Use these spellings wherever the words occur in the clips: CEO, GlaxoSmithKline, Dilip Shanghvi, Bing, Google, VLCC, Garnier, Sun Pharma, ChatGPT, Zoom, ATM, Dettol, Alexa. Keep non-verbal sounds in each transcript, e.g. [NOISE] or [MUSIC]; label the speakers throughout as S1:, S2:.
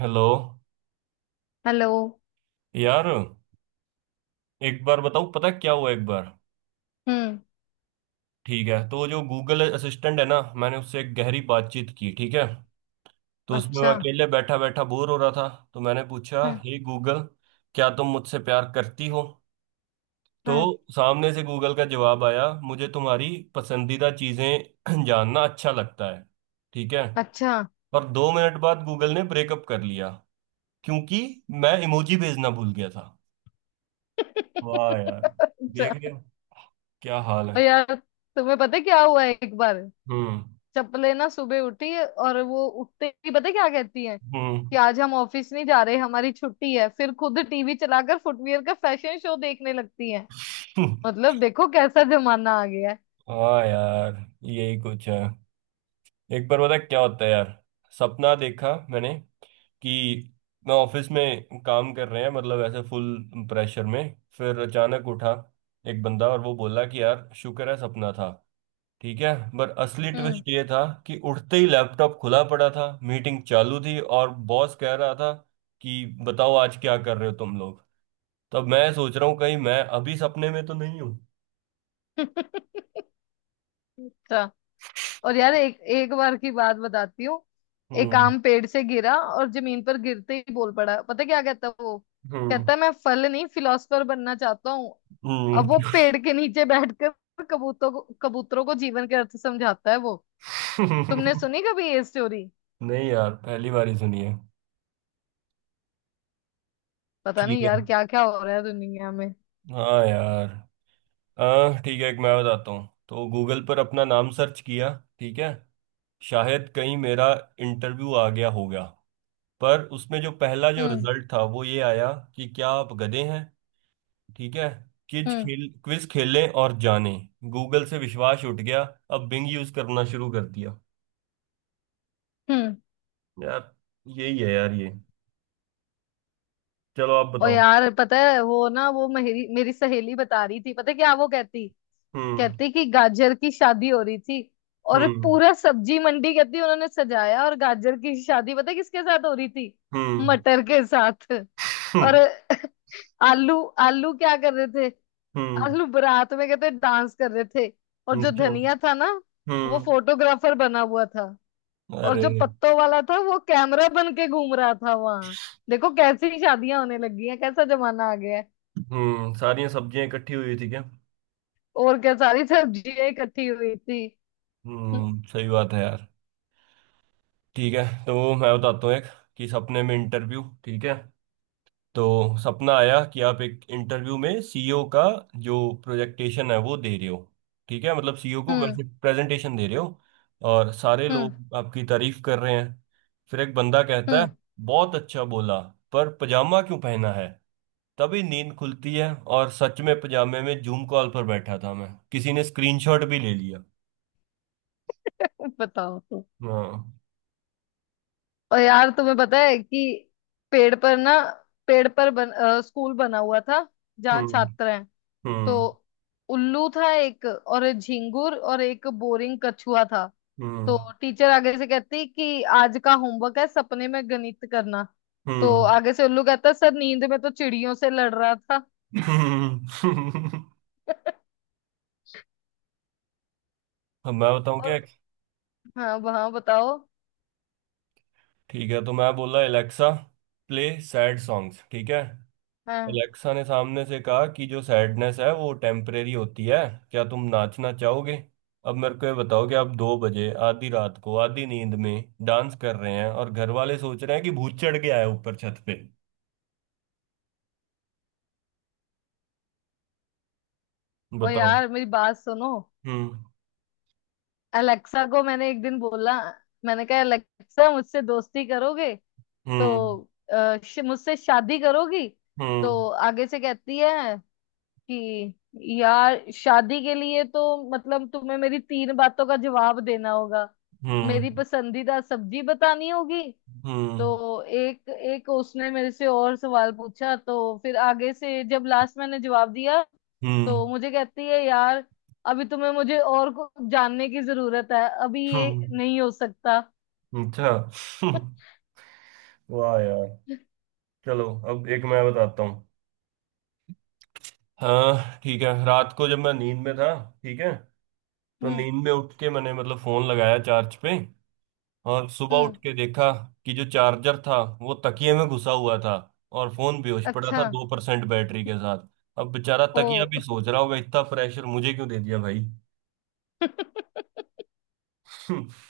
S1: Hello
S2: hello.
S1: यार। एक बार बताऊँ पता है क्या हुआ एक बार।
S2: हम्म।
S1: ठीक है तो जो गूगल असिस्टेंट है ना, मैंने उससे एक गहरी बातचीत की, ठीक है। तो उसमें मैं
S2: अच्छा।
S1: अकेले बैठा बैठा बोर हो रहा था। तो मैंने पूछा
S2: हाँ।
S1: हे गूगल, क्या तुम मुझसे प्यार करती हो?
S2: हाँ।
S1: तो सामने से गूगल का जवाब आया, मुझे तुम्हारी पसंदीदा चीज़ें [CLEARS THROAT] जानना अच्छा लगता है। ठीक है।
S2: अच्छा। [LAUGHS]
S1: और 2 मिनट बाद गूगल ने ब्रेकअप कर लिया, क्योंकि मैं इमोजी भेजना भूल गया था। वाह यार। देख
S2: अच्छा।
S1: रहे हो, क्या हाल है।
S2: और यार तुम्हें पता है क्या हुआ है एक बार।
S1: हम्म।
S2: चपले ना सुबह उठी और वो उठते ही पता है क्या कहती है
S1: हम्म।
S2: कि आज हम ऑफिस नहीं जा रहे, हमारी छुट्टी है। फिर खुद टीवी चलाकर फुटवियर का फैशन शो देखने लगती है।
S1: [LAUGHS]
S2: मतलब देखो कैसा जमाना आ गया है।
S1: हाँ यार। यही कुछ है। एक बार पता क्या होता है यार, सपना देखा मैंने कि मैं ऑफिस में काम कर रहे हैं, मतलब ऐसे फुल प्रेशर में। फिर अचानक उठा एक बंदा और वो बोला कि यार शुक्र है सपना था। ठीक है पर असली
S2: हम्म।
S1: ट्विस्ट ये था कि उठते ही लैपटॉप खुला पड़ा था, मीटिंग चालू थी और बॉस कह रहा था कि बताओ आज क्या कर रहे हो तुम लोग। तब मैं सोच रहा हूँ कहीं मैं अभी सपने में तो नहीं हूँ।
S2: [LAUGHS] अच्छा। और यार एक एक बार की बात बताती हूँ। एक
S1: हम्म।
S2: आम पेड़ से गिरा और जमीन पर गिरते ही बोल पड़ा। पता क्या कहता है वो? कहता है मैं फल नहीं फिलोसफर बनना चाहता हूँ।
S1: हम्म।
S2: अब वो पेड़ के नीचे बैठकर कबूतरों को जीवन के अर्थ समझाता है वो। तुमने
S1: [LAUGHS]
S2: सुनी कभी ये स्टोरी?
S1: नहीं यार, पहली बार ही सुनी है।
S2: पता
S1: ठीक
S2: नहीं
S1: है।
S2: यार क्या क्या हो रहा है दुनिया में।
S1: हाँ यार। ठीक है एक मैं बताता हूँ। तो गूगल पर अपना नाम सर्च किया, ठीक है। शायद कहीं मेरा इंटरव्यू आ गया होगा। पर उसमें जो पहला जो
S2: हम्म।
S1: रिजल्ट था वो ये आया कि क्या आप गधे हैं। ठीक है। क्विज
S2: हम्म।
S1: खेल क्विज खेलें और जानें। गूगल से विश्वास उठ गया। अब बिंग यूज करना शुरू कर दिया।
S2: हम्म।
S1: यार यही है यार ये। चलो आप
S2: और
S1: बताओ।
S2: यार पता है वो ना वो मेरी मेरी सहेली बता रही थी। पता है क्या वो कहती?
S1: हम्म।
S2: कहते कि गाजर की शादी हो रही थी और
S1: हम्म।
S2: पूरा सब्जी मंडी कहती उन्होंने सजाया। और गाजर की शादी पता है किसके साथ हो रही थी?
S1: हम्म।
S2: मटर के साथ।
S1: [LAUGHS]
S2: और
S1: हम्म।
S2: [LAUGHS] आलू। आलू क्या कर रहे थे?
S1: हम्म।
S2: आलू बारात में कहते डांस कर रहे थे। और जो
S1: अच्छा।
S2: धनिया था ना वो
S1: हम्म।
S2: फोटोग्राफर बना हुआ था। और
S1: अरे।
S2: जो पत्तों वाला था वो कैमरा बन के घूम रहा था वहां। देखो कैसी शादियां होने लगी हैं। कैसा जमाना आ गया है।
S1: सारी सब्जियां इकट्ठी हुई थी क्या?
S2: और क्या सारी सब्जियां इकट्ठी हुई थी? हम्म।
S1: सही बात है यार। ठीक है तो मैं बताता हूँ एक, कि सपने में इंटरव्यू, ठीक है। तो सपना आया कि आप एक इंटरव्यू में सीईओ का जो प्रोजेक्टेशन है वो दे रहे हो। ठीक है, मतलब सीईओ को
S2: हम्म।
S1: वैसे प्रेजेंटेशन दे रहे हो। और सारे
S2: हम्म।
S1: लोग आपकी तारीफ कर रहे हैं। फिर एक बंदा कहता है
S2: हम्म।
S1: बहुत अच्छा बोला, पर पजामा क्यों पहना है? तभी नींद खुलती है और सच में पजामे में जूम कॉल पर बैठा था मैं, किसी ने स्क्रीनशॉट भी ले लिया।
S2: [LAUGHS] बताओ तो।
S1: हाँ।
S2: और यार तुम्हें पता है कि पेड़ पर ना पेड़ पर स्कूल बना हुआ था जहाँ
S1: हम्म।
S2: छात्र हैं। तो
S1: हम्म।
S2: उल्लू था एक और एक झिंगुर और एक बोरिंग कछुआ था।
S1: हम्म।
S2: तो टीचर आगे से कहती कि आज का होमवर्क है सपने में गणित करना। तो
S1: हम्म।
S2: आगे से उल्लू कहता सर नींद में तो चिड़ियों से लड़ रहा था।
S1: हम्म।
S2: [LAUGHS]
S1: अब मैं बताऊं
S2: और
S1: क्या।
S2: हाँ वहाँ बताओ।
S1: ठीक है तो मैं बोला एलेक्सा प्ले सैड सॉन्ग्स, ठीक है।
S2: हाँ
S1: एलेक्सा ने सामने से कहा कि जो सैडनेस है वो टेम्परेरी होती है, क्या तुम नाचना चाहोगे। अब मेरे को ये बताओ कि आप 2 बजे आधी रात को आधी नींद में डांस कर रहे हैं और घर वाले सोच रहे हैं कि भूत चढ़ के आया ऊपर छत पे।
S2: और
S1: बताओ।
S2: यार मेरी बात सुनो।
S1: हम्म।
S2: अलेक्सा को मैंने एक दिन बोला। मैंने कहा अलेक्सा मुझसे दोस्ती करोगे?
S1: हम्म।
S2: तो मुझसे शादी करोगी?
S1: हम्म।
S2: तो आगे से कहती है कि यार शादी के लिए तो मतलब तुम्हें मेरी तीन बातों का जवाब देना होगा।
S1: हम्म।
S2: मेरी पसंदीदा सब्जी बतानी होगी।
S1: हम्म।
S2: तो एक एक उसने मेरे से और सवाल पूछा। तो फिर आगे से जब लास्ट मैंने जवाब दिया
S1: हम्म।
S2: तो मुझे कहती है यार अभी तुम्हें मुझे और को जानने की जरूरत है। अभी ये
S1: हम्म,
S2: नहीं हो सकता।
S1: अच्छा। [LAUGHS] वाह यार। चलो अब एक मैं बताता हूँ। हाँ ठीक है, रात को जब मैं नींद में था, ठीक है, तो
S2: हम्म।
S1: नींद में उठ के मैंने मतलब फोन लगाया चार्ज पे। और सुबह उठ
S2: हम्म।
S1: के देखा कि जो चार्जर था वो तकिए में घुसा हुआ था और फोन बेहोश पड़ा
S2: अच्छा।
S1: था 2% बैटरी के साथ। अब बेचारा
S2: ओ।
S1: तकिया भी सोच रहा होगा इतना प्रेशर मुझे क्यों दे दिया भाई।
S2: [LAUGHS]
S1: [LAUGHS]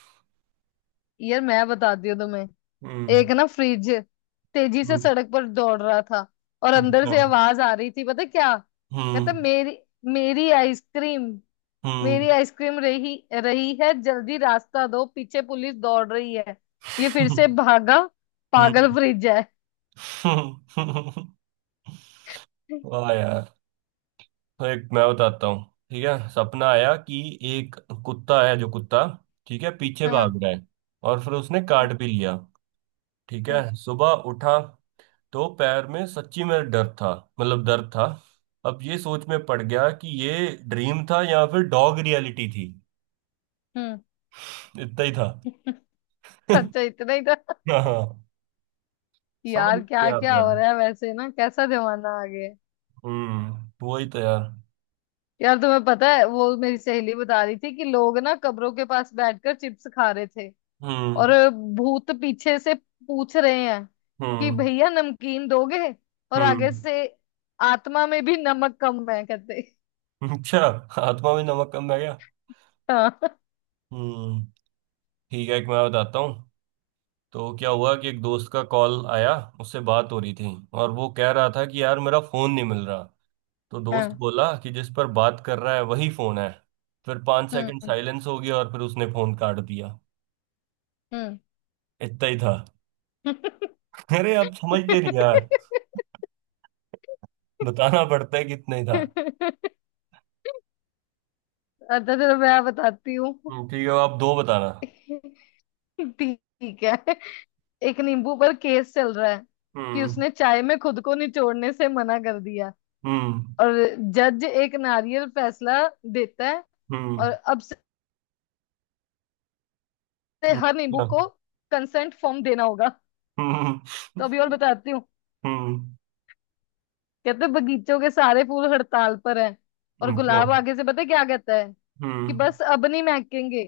S2: यार मैं बताती हूँ तुम्हें।
S1: हम्म।
S2: एक ना फ्रिज तेजी से
S1: हम्म।
S2: सड़क पर दौड़ रहा था। और अंदर
S1: अच्छा।
S2: से आवाज आ रही थी पता क्या कहता?
S1: हम्म।
S2: मेरी मेरी आइसक्रीम।
S1: हम्म।
S2: मेरी आइसक्रीम रही रही है। जल्दी रास्ता दो पीछे पुलिस दौड़ रही है। ये फिर से
S1: [LAUGHS]
S2: भागा। पागल
S1: हम्म।
S2: फ्रिज है।
S1: [LAUGHS] वाह यार। तो एक मैं बताता हूँ, ठीक है। सपना आया कि एक कुत्ता है, जो कुत्ता, ठीक है, पीछे
S2: हाँ।
S1: भाग रहा है और फिर उसने काट भी लिया। ठीक
S2: हाँ।
S1: है, सुबह उठा तो पैर में सच्ची में डर था, मतलब दर्द था। अब ये सोच में पड़ गया कि ये ड्रीम था या फिर डॉग रियलिटी थी।
S2: हम्म।
S1: इतना ही था।
S2: अच्छा
S1: [LAUGHS]
S2: इतना ही था।
S1: हाँ। समझ
S2: यार
S1: गए
S2: क्या
S1: आप
S2: क्या
S1: यार।
S2: हो रहा है वैसे ना। कैसा जमाना आ गया है।
S1: वही तो यार।
S2: यार तुम्हें पता है वो मेरी सहेली बता रही थी कि लोग ना कब्रों के पास बैठकर चिप्स खा रहे थे।
S1: हम्म।
S2: और भूत पीछे से पूछ रहे हैं कि
S1: हम्म।
S2: भैया नमकीन दोगे? और
S1: हम्म।
S2: आगे से आत्मा में भी नमक कम है कहते।
S1: [LAUGHS] अच्छा। आत्मा में नमक कम रह गया।
S2: हाँ।
S1: हम्म। ठीक है एक मैं बताता हूँ। तो क्या हुआ कि एक दोस्त का कॉल आया, उससे बात हो रही थी और वो कह रहा था कि यार मेरा फोन नहीं मिल रहा। तो दोस्त
S2: हाँ।
S1: बोला कि जिस पर बात कर रहा है वही फोन है। फिर 5 सेकंड
S2: हम्म।
S1: साइलेंस हो गया और फिर उसने फोन काट दिया।
S2: हम्म।
S1: इतना ही था।
S2: [LAUGHS]
S1: [LAUGHS] अरे आप समझते नहीं यार, बताना पड़ता है कितना ही था।
S2: अच्छा चलो मैं बताती हूँ।
S1: ठीक है आप दो बताना।
S2: ठीक है। एक नींबू पर केस चल रहा है कि
S1: हम्म।
S2: उसने चाय में खुद को निचोड़ने से मना कर दिया।
S1: हम्म।
S2: और जज एक नारियल फैसला देता है।
S1: हम्म।
S2: और अब से
S1: हम्म,
S2: हर नींबू
S1: अच्छा।
S2: को कंसेंट फॉर्म देना होगा।
S1: हम्म, हम्म,
S2: तो अभी और बताती हूँ।
S1: हम्म
S2: कहते बगीचों के सारे फूल हड़ताल पर हैं। और
S1: क्या?
S2: गुलाब आगे से पता है क्या कहता है? कि
S1: हम्म।
S2: बस अब नहीं महकेंगे।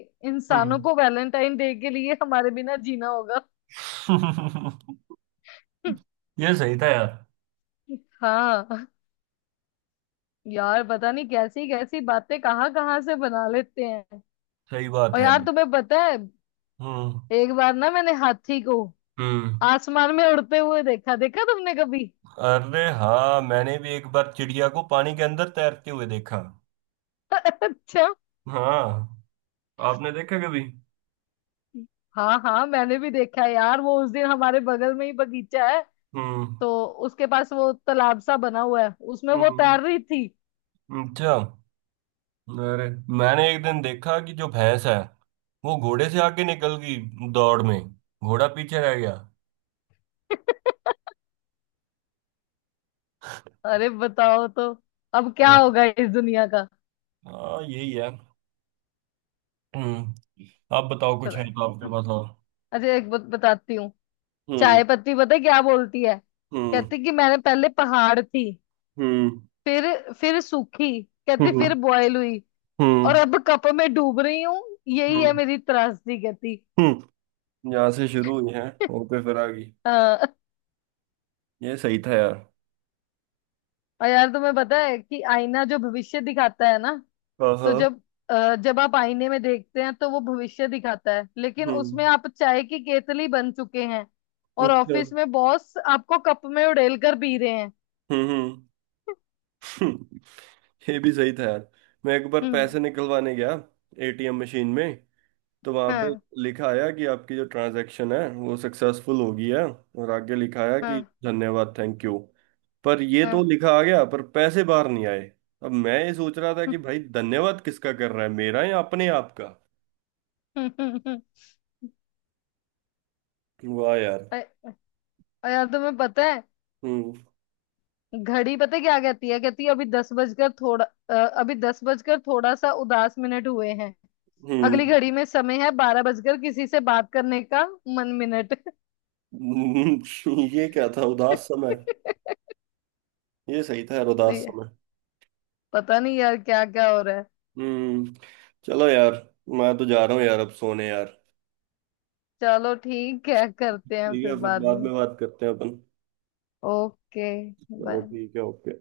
S1: हम्म।
S2: इंसानों को वैलेंटाइन डे के लिए हमारे बिना जीना होगा।
S1: [LAUGHS]
S2: [LAUGHS]
S1: ये सही था यार।
S2: हाँ। यार पता नहीं कैसी कैसी बातें कहाँ कहाँ से बना लेते हैं।
S1: सही बात
S2: और
S1: है।
S2: यार तुम्हें पता है
S1: हम्म।
S2: एक बार ना मैंने हाथी को
S1: हम्म।
S2: आसमान में उड़ते हुए देखा। देखा तुमने कभी?
S1: अरे हाँ मैंने भी एक बार चिड़िया को पानी के अंदर तैरते हुए देखा।
S2: [LAUGHS] अच्छा।
S1: हाँ, आपने देखा कभी?
S2: हाँ हाँ मैंने भी देखा है यार। वो उस दिन हमारे बगल में ही बगीचा है
S1: हम्म।
S2: तो उसके पास वो तालाब सा बना हुआ है, उसमें वो
S1: हम्म।
S2: तैर रही थी।
S1: अच्छा। अरे मैंने एक दिन देखा कि जो भैंस है वो घोड़े से आगे निकल गई दौड़ में, घोड़ा पीछे रह गया।
S2: [LAUGHS] अरे बताओ तो। अब क्या
S1: यार,
S2: होगा इस दुनिया का।
S1: हाँ यही है। हम्म। आप बताओ कुछ है तो आपके पास और।
S2: अच्छा एक बात बताती हूँ।
S1: हम्म।
S2: चाय पत्ती पता है क्या बोलती है?
S1: हम्म।
S2: कहती कि मैंने पहले पहाड़ थी।
S1: हम्म।
S2: फिर सूखी। कहती फिर
S1: हम्म।
S2: बॉयल हुई। और
S1: हम्म।
S2: अब कप में डूब रही हूँ। यही है
S1: हम्म।
S2: मेरी त्रासदी कहती।
S1: हम्म यहाँ से शुरू हुई है,
S2: [LAUGHS]
S1: वहां पे फिर आ गई।
S2: हाँ।
S1: ये सही था यार।
S2: और यार तुम्हें पता है कि आईना जो भविष्य दिखाता है ना।
S1: हाँ
S2: तो
S1: हाँ।
S2: जब जब आप आईने में देखते हैं तो वो भविष्य दिखाता है लेकिन
S1: हम्म।
S2: उसमें आप चाय की केतली बन चुके हैं। और
S1: अच्छा।
S2: ऑफिस में बॉस आपको कप में उड़ेल कर पी रहे हैं।
S1: हम्म। हम्म। [LAUGHS] ये भी सही था यार। मैं एक बार पैसे
S2: हम्म।
S1: निकलवाने गया एटीएम मशीन में, तो वहां पे
S2: हाँ।
S1: लिखा आया कि आपकी जो ट्रांजैक्शन है वो सक्सेसफुल हो गई है और आगे लिखा आया
S2: हाँ।
S1: कि धन्यवाद थैंक यू। पर ये तो
S2: हाँ।
S1: लिखा आ गया पर पैसे बाहर नहीं आए। अब मैं ये सोच रहा था कि भाई धन्यवाद किसका कर रहा है, मेरा या अपने आप का।
S2: [LAUGHS]
S1: वाह यार।
S2: अ- यार तुम्हें पता है
S1: हम्म।
S2: घड़ी पता है क्या कहती है? कहती है अभी 10 बजकर थोड़ा, अ, अभी 10 बजकर थोड़ा सा उदास मिनट हुए हैं। अगली
S1: हम्म।
S2: घड़ी में समय है 12 बजकर किसी से बात करने का मन मिनट।
S1: [LAUGHS] ये क्या था, उदास समय। ये सही था यार, उदास समय।
S2: [LAUGHS] पता नहीं यार क्या क्या हो रहा है।
S1: हम्म। चलो यार, मैं तो जा रहा हूँ यार अब सोने यार।
S2: चलो ठीक है करते हैं
S1: ठीक
S2: फिर
S1: है फिर
S2: बाद
S1: बाद
S2: में।
S1: में बात करते हैं अपन।
S2: ओके।
S1: चलो
S2: बाय।
S1: ठीक है ओके।